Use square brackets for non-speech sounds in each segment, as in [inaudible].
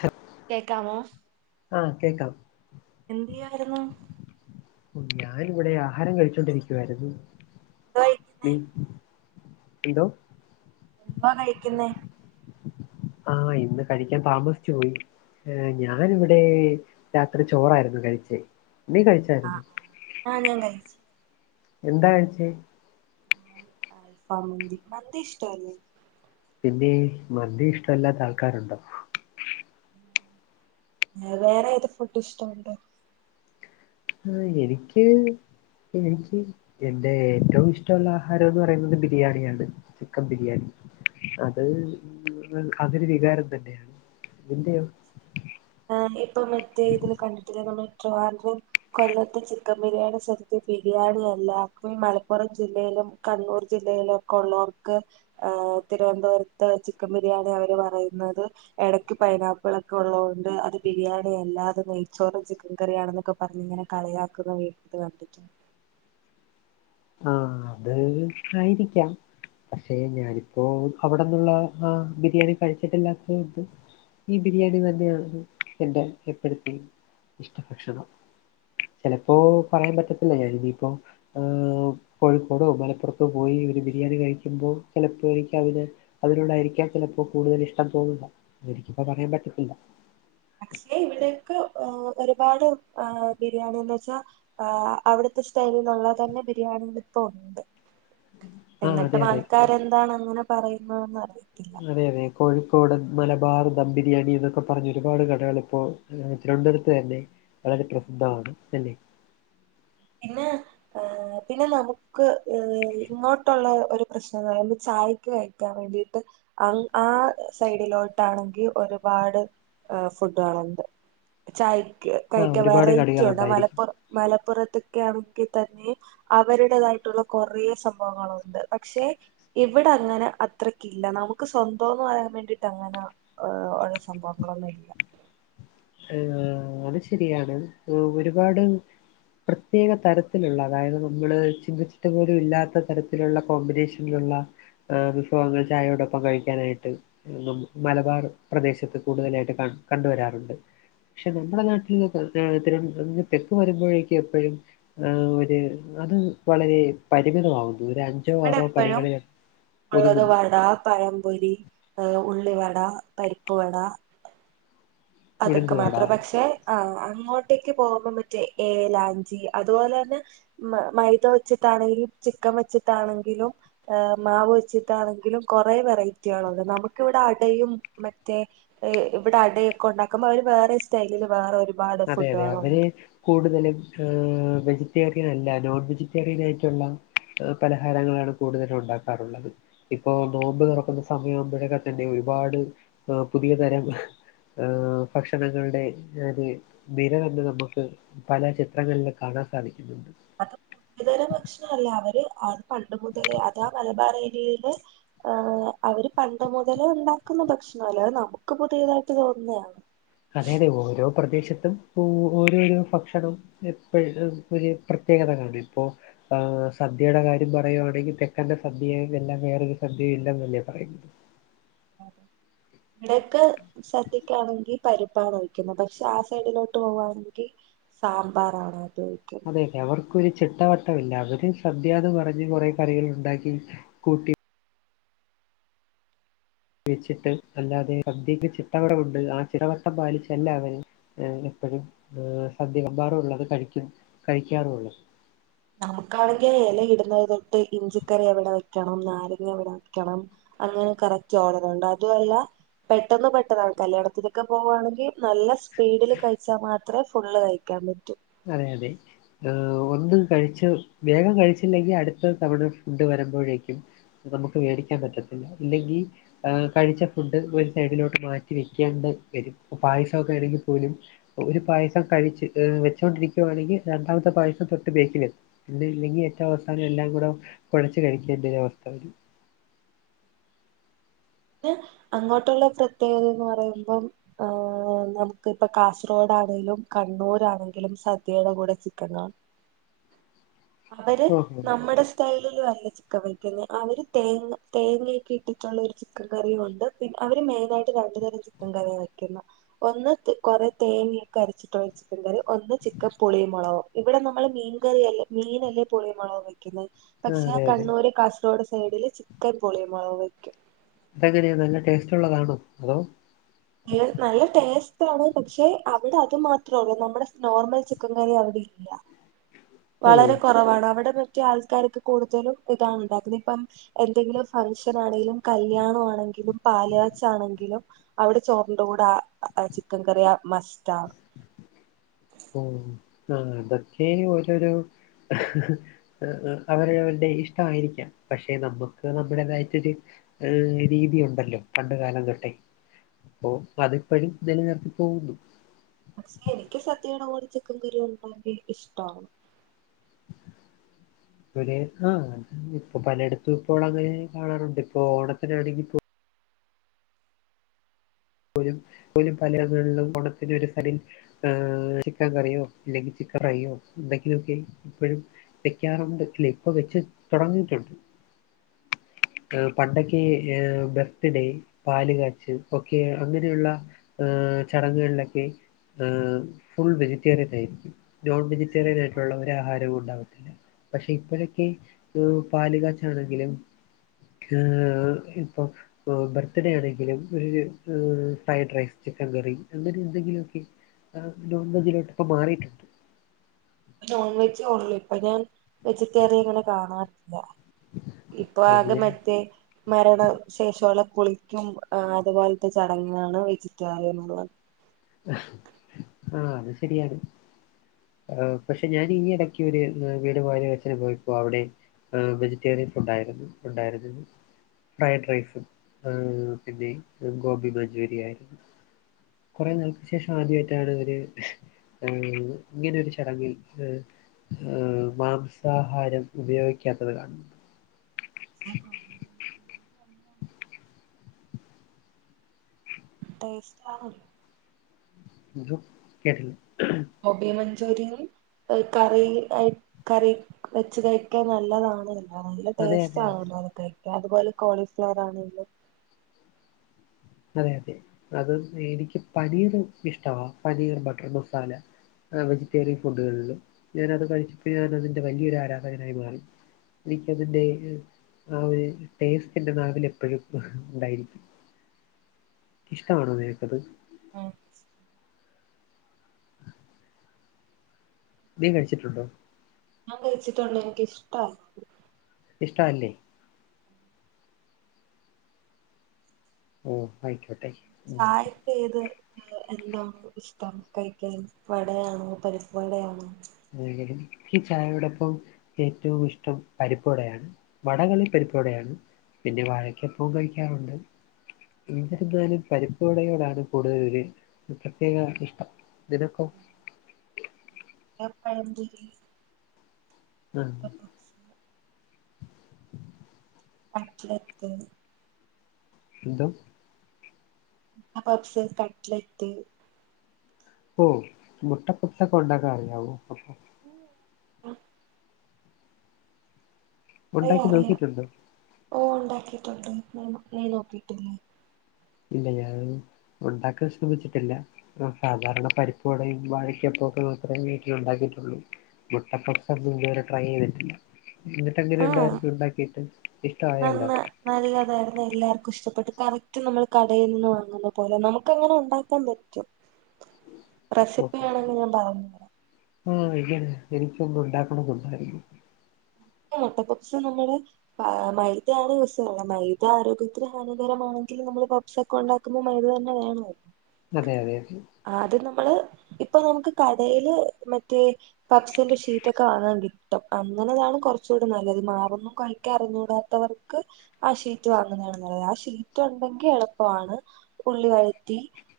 ഹ കേക്കാമോ ആഹ് കേക്കാം എന്തയ്യായിരുന്നു ഞാനിവിടെ ആഹാരം കഴിച്ചോണ്ടിരിക്കുവായിരുന്നു ദയി എന്തോ എന്തുവാ കഴിക്കുന്ന ആഹ് ഇന്ന് കഴിക്കാൻ താമസിച്ചു പോയി ഞാനിവിടെ രാത്രി ചോറായിരുന്നു കഴിച്ചേ നീ കഴിച്ചായിരുന്നോ ആഹ് ഞാൻ കയിച്ചു എന്താ കഴിച്ചേ അൽഫാ മന്തി മന്തി ഇഷ്ട അല്ലേ പിന്നെ മന്തി ഇഷ്ടല്ലാത്ത ആൾക്കാരുണ്ടോ വേറേത് ഫുഡ്‌ ഇഷ്ടമുണ്ട് ആഹ് എനിക്ക് എനിക്ക് എന്റെ ഏറ്റവും ഇഷ്ടമുള്ള ആഹാരം എന്ന് പറയുന്നത് ബിരിയാണിയാണ് ചിക്കൻ ബിരിയാണി അത് അതൊരു വികാരം തന്നെയാണ് നിന്റെയോ ആഹ് ഇപ്പം മറ്റേ ഇതില് കണ്ടിട്ടില്ല നമ്മൾ ട്രിവാൻഡ്രം കൊല്ലത്ത് ചിക്കൻ ബിരിയാണി സ്വന്തം ബിരിയാണിയല്ല ഈ മലപ്പുറം ജില്ലയിലും കണ്ണൂർ ജില്ലയിലൊക്കൊള്ളോർക്ക് തിരുവനന്തപുരത്ത് ചിക്കൻ ബിരിയാണി അവര് പറയുന്നത് ഇടയ്ക്ക് പൈനാപ്പിൾ ഒക്കെ ഉള്ളതൊണ്ട് അത് ബിരിയാണി അല്ലാത് നെയ്ച്ചോറും ചിക്കൻ കറിയാ ആണെന്നൊക്കെ പറഞ്ഞ് ഇങ്ങനെ കളിയാക്കുന്ന [unintelligible] കണ്ടിട്ടുണ്ട് ആഹ് അത് ആയിരിക്കാം പക്ഷേ ഞാനിപ്പോ അവിടെന്നുള്ള ആഹ് ബിരിയാണി കഴിച്ചിട്ടില്ലാത്തോണ്ട് ഈ ബിരിയാണി തന്നെയാണ് എന്റെ എപ്പോഴത്തേം ഇഷ്ടഭക്ഷണം ചിലപ്പോ പറയാൻ പറ്റത്തില്ല ഞാനീ ഇനിയിപ്പോ കോഴിക്കോടോ മലപ്പുറത്തോ പോയി ഒരു ബിരിയാണി കഴിക്കുമ്പോ ചിലപ്പോ എനിക്ക് അതിൽ അതിലോടായിരിക്കാം ചിലപ്പോ കൂടുതൽ ഇഷ്ടം തോന്നുന്നേ അതെനിക്കിപ്പോ പറയാൻ പറ്റത്തില്ല പക്ഷേ ഇവിടെക്കെ ആഹ് ഒരുപാട് ആഹ് ബിരിയാണിന്ന് പ്രസ്സാ ആഹ് അവിടുത്തെ സ്റ്റൈലിലുള്ള തന്നെ ബിരിയാണികൾ ഇപ്പ ഉണ്ട് ആ അതെ എന്നിട്ടും അതെ ആൾക്കാര്ന്താണ് അങ്ങനെ പറയുന്നന്ന് അറിയില്ല അതെ അതെ കോഴിക്കോട് മലബാർ ദം ബിരിയാണി എന്നൊക്കെ പറഞ്ഞ് ഒരുപാട് കടകൾ ഇപ്പോൾ തിരുവനന്തപുരത്ത് തന്നെ വളരെ പ്രസിദ്ധമാണ് അല്ലെ പിന്നെ അഹ് പിന്നെ നമുക്ക് ഇങ്ങോട്ടുള്ള ഒരു പ്രശ്നം എന്ന് പറയുമ്പൊ ചായക്ക് കഴിക്കാൻ വേണ്ടിട്ട് അഹ് ആഹ് സൈഡിലോട്ടാണെങ്കിൽ ഒരുപാട് ഫുഡ്കളുണ്ട് ചായ്ക്ക് ആ കയിക്കാൻ ഒരുപാട് വെറൈറ്റി കടികൾ ഉണ്ട് ഉണ്ടായിരിക്കും മലപ്പുറം മലപ്പുറത്ത് ഒക്കെ ആണങ്കിൽ തന്നെ അവരുടേതായിട്ടുള്ള കൊറെ സംഭവങ്ങളുണ്ട് പക്ഷെ ഇവിടെ അങ്ങനെ അത്രക്കില്ല നമുക്ക് സ്വന്തംന്ന് പറയാൻ വേണ്ടിട്ട് അങ്ങന ഉള്ള സംഭവങ്ങളൊന്നും ഇല്ല ആഹ് അത് ശരിയാണ് ഒരുപാട് പ്രത്യേക തരത്തിലുള്ള അതായത് നമ്മള് ചിന്തിച്ചിട്ട് പോലും ഇല്ലാത്ത തരത്തിലുള്ള കോമ്പിനേഷൻ ഉള്ള വിഭവങ്ങൾ ചായയോടൊപ്പം കഴിക്കാനായിട്ട് മലബാർ പ്രദേശത്ത് കൂടുതലായിട്ട് കണ്ട് വരാറുണ്ട്. പക്ഷെ നമ്മുടെ നാട്ടില് ഇത്തരം തെക്ക് വരുമ്പോഴേക്കും എപ്പോഴും ആഹ് ഒരു അത് വളരെ പരിമിതമാവുന്നു ഒരഞ്ച് ഇവിടെ എപ്പോഴും ഉള്ളത് വടാ പഴംപൊരി ഏഹ് ഉള്ളിവട പരിപ്പ് വട അതൊക്കെ മാത്രം ഉഴുന്നുവട പക്ഷെ ആഹ് അങ്ങോട്ടേക്ക് പോകുമ്പോത്തേക്ക് മറ്റേ ഏലാഞ്ചി അതുപോലെ തന്നെ മൈദ വെച്ചിട്ടാണെങ്കിലും ചിക്കൻ വെച്ചിട്ടാണെങ്കിലും മാവ് വെച്ചിട്ടാണെങ്കിലും കുറെ വെറൈറ്റി ആണുള്ളത് നമുക്ക് ഇവിടെ അടയും മറ്റേ ഇവിടെ അടയൊക്കെ ഉണ്ടാക്കുമ്പോ അവര് വേറെ സ്റ്റൈലില് വേറരു അതെ അതെ അവര് കൂടുതലും ഏഹ് വെജിറ്റേറിയൻ അല്ല നോൺ വെജിറ്റേറിയൻ ആയിട്ടുള്ള പലഹാരങ്ങളാണ് കൂടുതൽ ഉണ്ടാക്കാറുള്ളത് ഇപ്പൊ നോമ്പ് തുറക്കുന്ന സമയാവുമ്പോഴൊക്കെ തന്നെ ഒരുപാട് പുതിയ തരം ഏഹ് ഭക്ഷണങ്ങളുടെ ഒര് നിര തന്നെ നമുക്ക് പല ചിത്രങ്ങളിലും കാണാൻ സാധിക്കുന്നുണ്ട് അത് പുതിയതരം ഭക്ഷണല്ല അവര് അത് പണ്ട് മുതലേ അത് ആ മലബാർ ഏരിയയില് ഹാ അവര് പണ്ട് മുതലേ ഉണ്ടാക്കുന്ന ഭക്ഷണല്ലെ അത് നമുക്ക് പുതിയതായിട്ട് തോന്നുന്നതാണ് അതെ അതെ ഓരോ പ്രദേശത്തും ഓരോരോ ഭക്ഷണം എപ്പോഴും ഒരു പ്രത്യേകത ഇണ്ട് ഇപ്പോ ആഹ് സദ്യയുടെ കാര്യം പറയുകയാണെങ്കിൽ തെക്കന്റെ സദ്യയല്ലാതെ വേറൊരു സദ്യയും ഇല്ലെന്നല്ലേ പറയുന്ന ഇവിടെക്കെ സദ്യക്കാണെങ്കിൽ പരിപ്പാണ് ഒഴിക്കുന്നത് പക്ഷെ ആ സൈഡിലോട്ട് പോകുവാണെങ്കിൽ സാമ്പാറാണ് ആദ്യമൊയിക്ക അതെ അവർക്കൊരു ചിട്ടാവട്ടമില്ല അവര് സദ്യ എന്ന് പറഞ്ഞ് കുറേ കറികൾ ഉണ്ടാക്കി കൂട്ടി വച്ചിട്ട് അല്ലാതെ സദ്യക്ക് ചിട്ടവട്ടം ഉണ്ട് ആ ചിട്ടവട്ടം പാലിച്ചല്ല അവർ എപ്പോഴും സദ്യ വിളമ്പാറുള്ളത് കഴിക്കും കഴിക്കാറുള്ളത് നമുക്കാണെങ്കിൽ ഇല ഇടുന്നത് തൊട്ട് ഇഞ്ചിക്കറി എവിടെ വെക്കണം നാരങ്ങ എവിടെ വെക്കണം അങ്ങനെ കറക്റ്റ് ഓർഡറുണ്ട് അതുമല്ല പെട്ടെന്ന് പെട്ടന്നാണ് കല്യാണത്തിലൊക്കെ പോകുവാണെങ്കിൽ നല്ല സ്പീഡിൽ കഴിച്ചാൽ മാത്രമേ ഫുള്ള് കഴിക്കൂ കഴിയ്ക്കാൻ പറ്റൂ അതെ അതെ ഒന്ന് കഴിച്ചു വേഗം കഴിച്ചില്ലെങ്കിൽ അടുത്ത തവണ ഫുഡ് വരുമ്പോഴേക്കും നമുക്ക് മേടിക്കാൻ പറ്റത്തില്ല ഇല്ലെങ്കിൽ കഴിച്ച ഫുഡ് ഒരു സൈഡിലോട്ട് മാറ്റി വെക്കേണ്ടി വരും പായസമൊക്കെ ആണെങ്കിൽ പോലും ഒരു പായസം കഴിച്ച് വെച്ചുകൊണ്ടിരിക്കുവാണെങ്കിൽ രണ്ടാമത്തെ പായസം തൊട്ട് ബാക്കിൽ എത്തും ഉണ്ടില്ലെങ്കിൽ ഏറ്റവും അവസാനം എല്ലാം കൂടെ കുഴച്ചു കഴിക്കേണ്ട ഒരു അവസ്ഥ വരും പിന്നെ അങ്ങോട്ടുള്ള പ്രത്യേകത എന്ന് പറയുമ്പം നമുക്ക് ഇപ്പ കാസർഗോഡാണേലും കണ്ണൂർ ആണേലും സദ്യയുടെ കൂടെ ചിക്കൻ കാണും അവര് ഓഹോ നമ്മടെ സ്റ്റൈലിലും അല്ലാ ചിക്കൻ വയ്ക്കുന്നേ അവര് തേങ്ങ തേങ്ങയൊക്കെ ഇട്ടിട്ടുള്ള ഒരു ചിക്കൻ കറിയും ഉണ്ട് പിന്നെ അവര് മെയിനായിട്ട് രണ്ടു തരം ചിക്കൻ കറിയ വെക്കുന്നേ ഒന്ന് കുറെ തേങ്ങയൊക്കെ അരച്ചിട്ടുള്ള ചിക്കൻ കറി ഒന്ന് ചിക്കൻ പുളിയും മുളകും ഇവിടെ നമ്മള് മീൻകറിയല്ലേ മീനല്ലേ പുളി മുളകും വെക്കുന്നേ പക്ഷേ ആ അതെ അതെ കണ്ണൂര് കാസർഗോഡ് സൈഡില് ഒക്കെ പുളിയും മുളകും വെക്കും അതെങ്ങനെയാ നല്ല ടേസ്റ്റുള്ളതാണോ അതോ ഏഹ് നല്ല ടേസ്റ്റ് ആണ് പക്ഷെ അവിടെ അത് മാത്രൊള്ളൂ നമ്മുടെ നോർമൽ ചിക്കൻ കറി അവിടെ ഇല്ല ഓ വളരെ കുറവാണ് അവിടെ മറ്റേ ആൾക്കാരൊക്കേ കൂടുതലും ഇതാണ് ഉണ്ടാക്കുന്നത് ഇപ്പം എന്തെങ്കിലും ഫംഗ്ഷൻ ആണെലും കല്യാണം ആണെങ്കിലും പാല് കാച്ചാണെങ്കിലും അവിടെ ചോറിന്റെ കൂടെ ആഹ് ചിക്കൻ കറിയ മസ്റ്റ് ആണ് ഉം അതൊക്കെ ഓരോരോ അവരവരുടെ ഇഷ്ടമായിരിക്കാം പക്ഷെ നമുക്ക് നമ്മുടേതായിട്ടൊരു ഒരു രീതിയുണ്ടല്ലോ പണ്ട് കാലം തൊട്ടേ അപ്പം അതിപ്പഴും നില നിർത്തി പോകുന്നു പക്ഷെ എനിക്ക് സദ്യയുടെ കൂടെ ചിക്കൻ കറി ഉള്ളത് എനിക്ക് ഇഷ്ടമാണ് ഒരേ ആഹ് ഇപ്പൊ പലയിടത്തും ഇപ്പോൾ അങ്ങനെ കാണാറുണ്ട് ഇപ്പോ ഓണത്തിനാണെങ്കി ഇപ്പോ [unintelligible] ഓണത്തിന് ഒരു സ്ഥലം ആഹ് ചിക്കൻ കറിയോ അല്ലെങ്കിൽ ചിക്കൻ ഫ്രൈയോ എന്തൊങ്കിലൊക്കെ ഇപ്പഴും വയ്ക്കാറുണ്ട് ഇല്ലേ ഇപ്പ വെച്ച് തുടങ്ങീട്ടുണ്ട് ആഹ് പണ്ടൊക്ക ഏഹ് ബർത്ത്ഡേ പാല് കാച്ച് ഒക്കെ അങ്ങനെയുള്ള ഏഹ് ചടങ്ങുകളിലൊക്കെ ഏഹ് ഫുൾ വെജിറ്റേറിയൻ ആയിരിക്കും നോൺ വെജിറ്റേറിയൻ ആയിട്ടുള്ള ഒരു ആഹാരവും ഉണ്ടാവത്തില്ല പക്ഷെ ഇപ്പോഴൊക്കെ ഏഹ് പാല് കാച്ചാണെങ്കിലും ഏഹ് ഇപ്പം ബർത്ത്ഡേ ആണെങ്കിലും ഒരു ഏഹ് ഫ്രൈഡ് റൈസ് ചിക്കൻ കറി അങ്ങനെ എന്തെങ്കിലൊക്കെ ഏഹ് നോൺ വെജ്ജിലോട്ട് ഇപ്പോ മാറിട്ടുണ്ട് നോൺ വെജ്ജെ ഒള്ളൂ ഇപ്പൊ ഞാൻ വെജിറ്റേറിയൻ അങ്ങനെ കാണാറില്ല ഇപ്പൊ ഓ ആകെ ഞാൻ മറ്റേ മരണ ശേഷമുള്ള കുളിക്കും അതുപോലത്തെ ചടങ്ങാണ് വെജിറ്റേറിയൻ ഉള്ളത് ആഹ് അത് ശരിയാണ് ഏഹ് പക്ഷെ ഞാൻ ഈ എടക്ക് ഒരു വീട് പാല് കാച്ചിന് പോയപ്പോ അവിടെയും ഏഹ് വെജിറ്റേറിയൻ ഫുഡായിരുന്നു ഉണ്ടായിരുന്നത് ഫ്രൈഡ് റൈസും ഏഹ് പിന്നെ ഗോബി മഞ്ചൂരിയായിരുന്നു കുറേ നാളുകൾക്ക് ശേഷം ആദ്യമായിട്ടാണ് ഒരു ഏഹ് ഇങ്ങനെ ഒരു ചടങ്ങിൽ ഏഹ് ഏഹ് മാംസാഹാരം ഉപയോഗിക്കാത്തത് കാണുന്നുണ്ട് [inaudible] ടേസ്റ്റാണ് എന്തോ കേട്ടില്ല ഗോബി മഞ്ചൂരിയനും ഈ കറിയായി കറി വെച്ച് കഴിക്കാൻ നല്ലതാണ് നല്ല അതെ അതെ ടേസ്റ്റ് അതെ ആണല്ലോ അത് കഴിക്കാൻ അതുപോലെ കോളിഫ്ലവർ ആണെങ്കിലും അതെ അതെ അത് എനിക്ക് പനീർ ഇഷ്ടവാ പനീർ ബട്ടർ മസാല അഹ് വെജിറ്റേറിയൻ ഫുഡുകളില് ഞാന അത് കഴിച്ച് ഞാൻ അതിൻ്റെ വലിയൊരു ആരാധകനായി മാറി എനിക്കതിന്റെ ആഹ് ഒരു ടേസ്റ്റ് എന്റെ നാവില് എപ്പഴും ഇണ്ടായിരിക്കും ഇഷ്ടമാണോ നിനക്കത് അഹ് നീ കഴിച്ചിട്ടുണ്ടോ ഞാൻ കഴിച്ചിട്ടുണ്ട് എനിക്കിഷ്ടാ ഇഷ്ടവല്ലെ ഓ ആയിക്കോട്ടെ ഉം ആ [unintelligible] ഏത് എന്താണോ ഇഷ്ടം കഴിക്കാൻ വടയാണോ പരിപ്പ് വടയാണോ? എങ്ങനെ ഇക്ക് ചായയോടൊപ്പം. ഏറ്റവും ഇഷ്ടം പരിപ്പ് വടയാണ് വടകളിൽ പരിപ്പ് വടയാണ്. പിന്നെ വാഴക്കപ്പോം കഴിക്കാറുണ്ട്. എന്നിരുന്നാലും പരിപ്പുവടയോടാണ് കൂടുതല ഒരു പ്രത്യേക ഇഷ്ടം നിനക്കോ [unintelligible] പഴമ്പൊരി ആ കട്ലറ്റ് എന്തോ പപ്സ്, കട്ട്ലറ്റ്. ഓ മുട്ട പപ്സൊക്കെ ഉണ്ടാക്കാനറിയാവോ? അറിയാം ഉണ്ടാക്കി അറിയാം നോക്കിയിട്ടുണ്ടോ? ഓ ഉണ്ടാക്കിട്ടുണ്ട് നീ നീ നോക്കിട്ടില്ലേ. ഇല്ല ഞാൻ ഉണ്ടാക്കാൻ ശ്രമിച്ചിട്ടില്ല. ഉം സാധാരണ പരിപ്പ് വടയും വാഴക്കപ്പൊക്കെ മാത്രേ വീട്ടില് ഉണ്ടാക്കിയിട്ടൊള്ളു. മുട്ടപപ്സൊന്നും ഇതുവരെ ട്രൈ ചെയ്തിട്ടില്ല. എന്നിട്ടെങ്ങനെ ആഹ് ഉണ്ടായിരുന്നു ഉണ്ടാക്കിട്ട് നന്ന ഇഷ്ടമായൊല്ലാം നല്ലതായിരുന്നു എല്ലാവർക്കും ഇഷ്ടപ്പെട്ട് കറക്റ്റ് നമ്മൾ കടയിൽ നിന്ന് വാങ്ങുന്ന പോലെ നമുക്ക് അങ്ങനെ ഉണ്ടാക്കാൻ പ റ്റും റെസിപ്പി വാണെങ്കിൽ ഞാൻ പറഞ്ഞ ഉം [unintelligible] എനിക്കൊന്ന് ഉണ്ടാക്കണന്നുണ്ടായിന്നു. മുട്ടപപ്സ് നമ്മള് മൈദയാണ് യൂസ് ചെയ്യുന്നത് മൈദ ആരോഗ്യത്തിന് ഹാനികരമാണെങ്കിലും നമ്മള് പ പ്സൊക്കെ ഉണ്ടാക്കുമ്പോ മൈദ തന്നെ വേണോലോ അതെ അതെ അതെ ആദ്യം നമ്മള് ഇപ്പൊ നമ്മക്ക് കടയില് മറ്റേ പപ്സിന്റെ ഷീറ്റ് ഒക്കെ വാങ്ങാൻ കിട്ടും അങ്ങനെതാണ് കൊ റച്ചൂടെ നല്ലത് മാവൊന്നും കൊഴക്കാൻ അറിഞ്ഞൂടാത്തവർക്ക്. ആ ഷീറ്റ് വാങ്ങുന്നതാണ് നല്ലത് ആ ഷീറ്റ് ഉണ്ടെങ്കിൽ എളുപ്പമാണ് ഉള്ളി വഴറ്റി.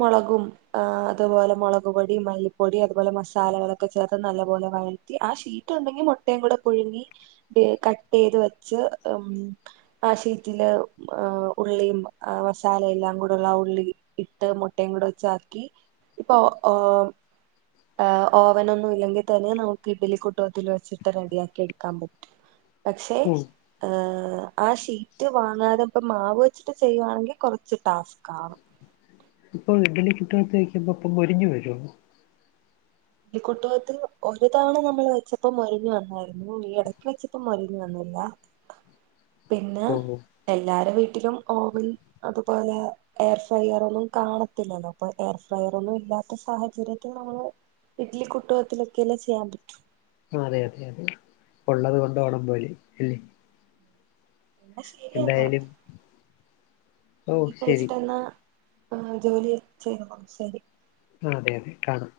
മൊളകും അതുപോലെ മൊളക് പൊടിം മല്ലിപ്പൊടി അതുപോലെ മസാലകളൊക്കെ ചേർത്ത് നല്ലപോലെ വയ് റ്റി ആ ഷീറ്റ് ഉണ്ടെങ്കിൽ മുട്ടയും കൂടെ പുഴുങ്ങി കട്ട് ചെയ്ത് വെച്ച് ഉം. ആ ഷീറ്റില് ഉള്ളിയും ആ മസാല എല്ലാം കൂടെള്ള ആ ഉള്ളി. ഇട്ട് മുട്ടയും കൂടെ വച്ചാക്കി ഇപ്പൊ ഓ ഓ ഓവനൊന്നും ഇല്ലെങ്കി തന്നെ നമുക്ക് ഇഡലി കുട്ടകത്തിൽ വെച്ചിട്ട് റെഡിയാക്കി ടു ക്കാം പറ്റും പക്ഷെ ഉം ഹേ ആ ഷീറ്റ് വാങ്ങാതെ ഇപ്പ മാവ് വെച്ചിട്ട് ചെയ്യുവാണെങ്കിൽ കൊറച്ച് ടാസ്കാണ് ഇപ്പൊ ഇഡലി കുട്ടകത്തിൽ വെക്കുമ്പോ ഇപൊ മൊരിഞ്ഞു വരൊ? ഈ കുട്ടകത്തിൽ ഒരു തവണ നമ്മൾ വെച്ചപ്പൊ മൊരിഞ്ഞു വന്നായിരുന്നു ഈ എടക്ക് വെച്ചപ്പൊ മൊരിഞ്ഞു വന്നില്ല. പിന്നെ ഓ എല്ലാരും വീട്ടിലും ഓവൻ അതുപോലെ. എയർ ഫ്രയർ ഒന്നും കാണത്തില്ലല്ലോ അപ്പൊ എയർ ഫ്രയർ ഒന്നും ഇല്ലാത്ത സാഹചര്യത്തിൽ നമ്മള്. ഇഡ്ലി കുട്ടകത്തിലൊക്കെ അല്ലെ ചെയ്യാൻ പറ്റു. അതെ അതെ അതെ ഉള്ളത് കൊണ്ട് ഓണം പോലെ ന്നാ ശരിയെന്നാ. എന്തായാലും ഓ ഫുഡ്‌ ശരി കഴിച്ചിട്ടെന്നാ ജോലി ചെയ്തക്കോ ശരി ആഹ് അതെ അതെ കാണും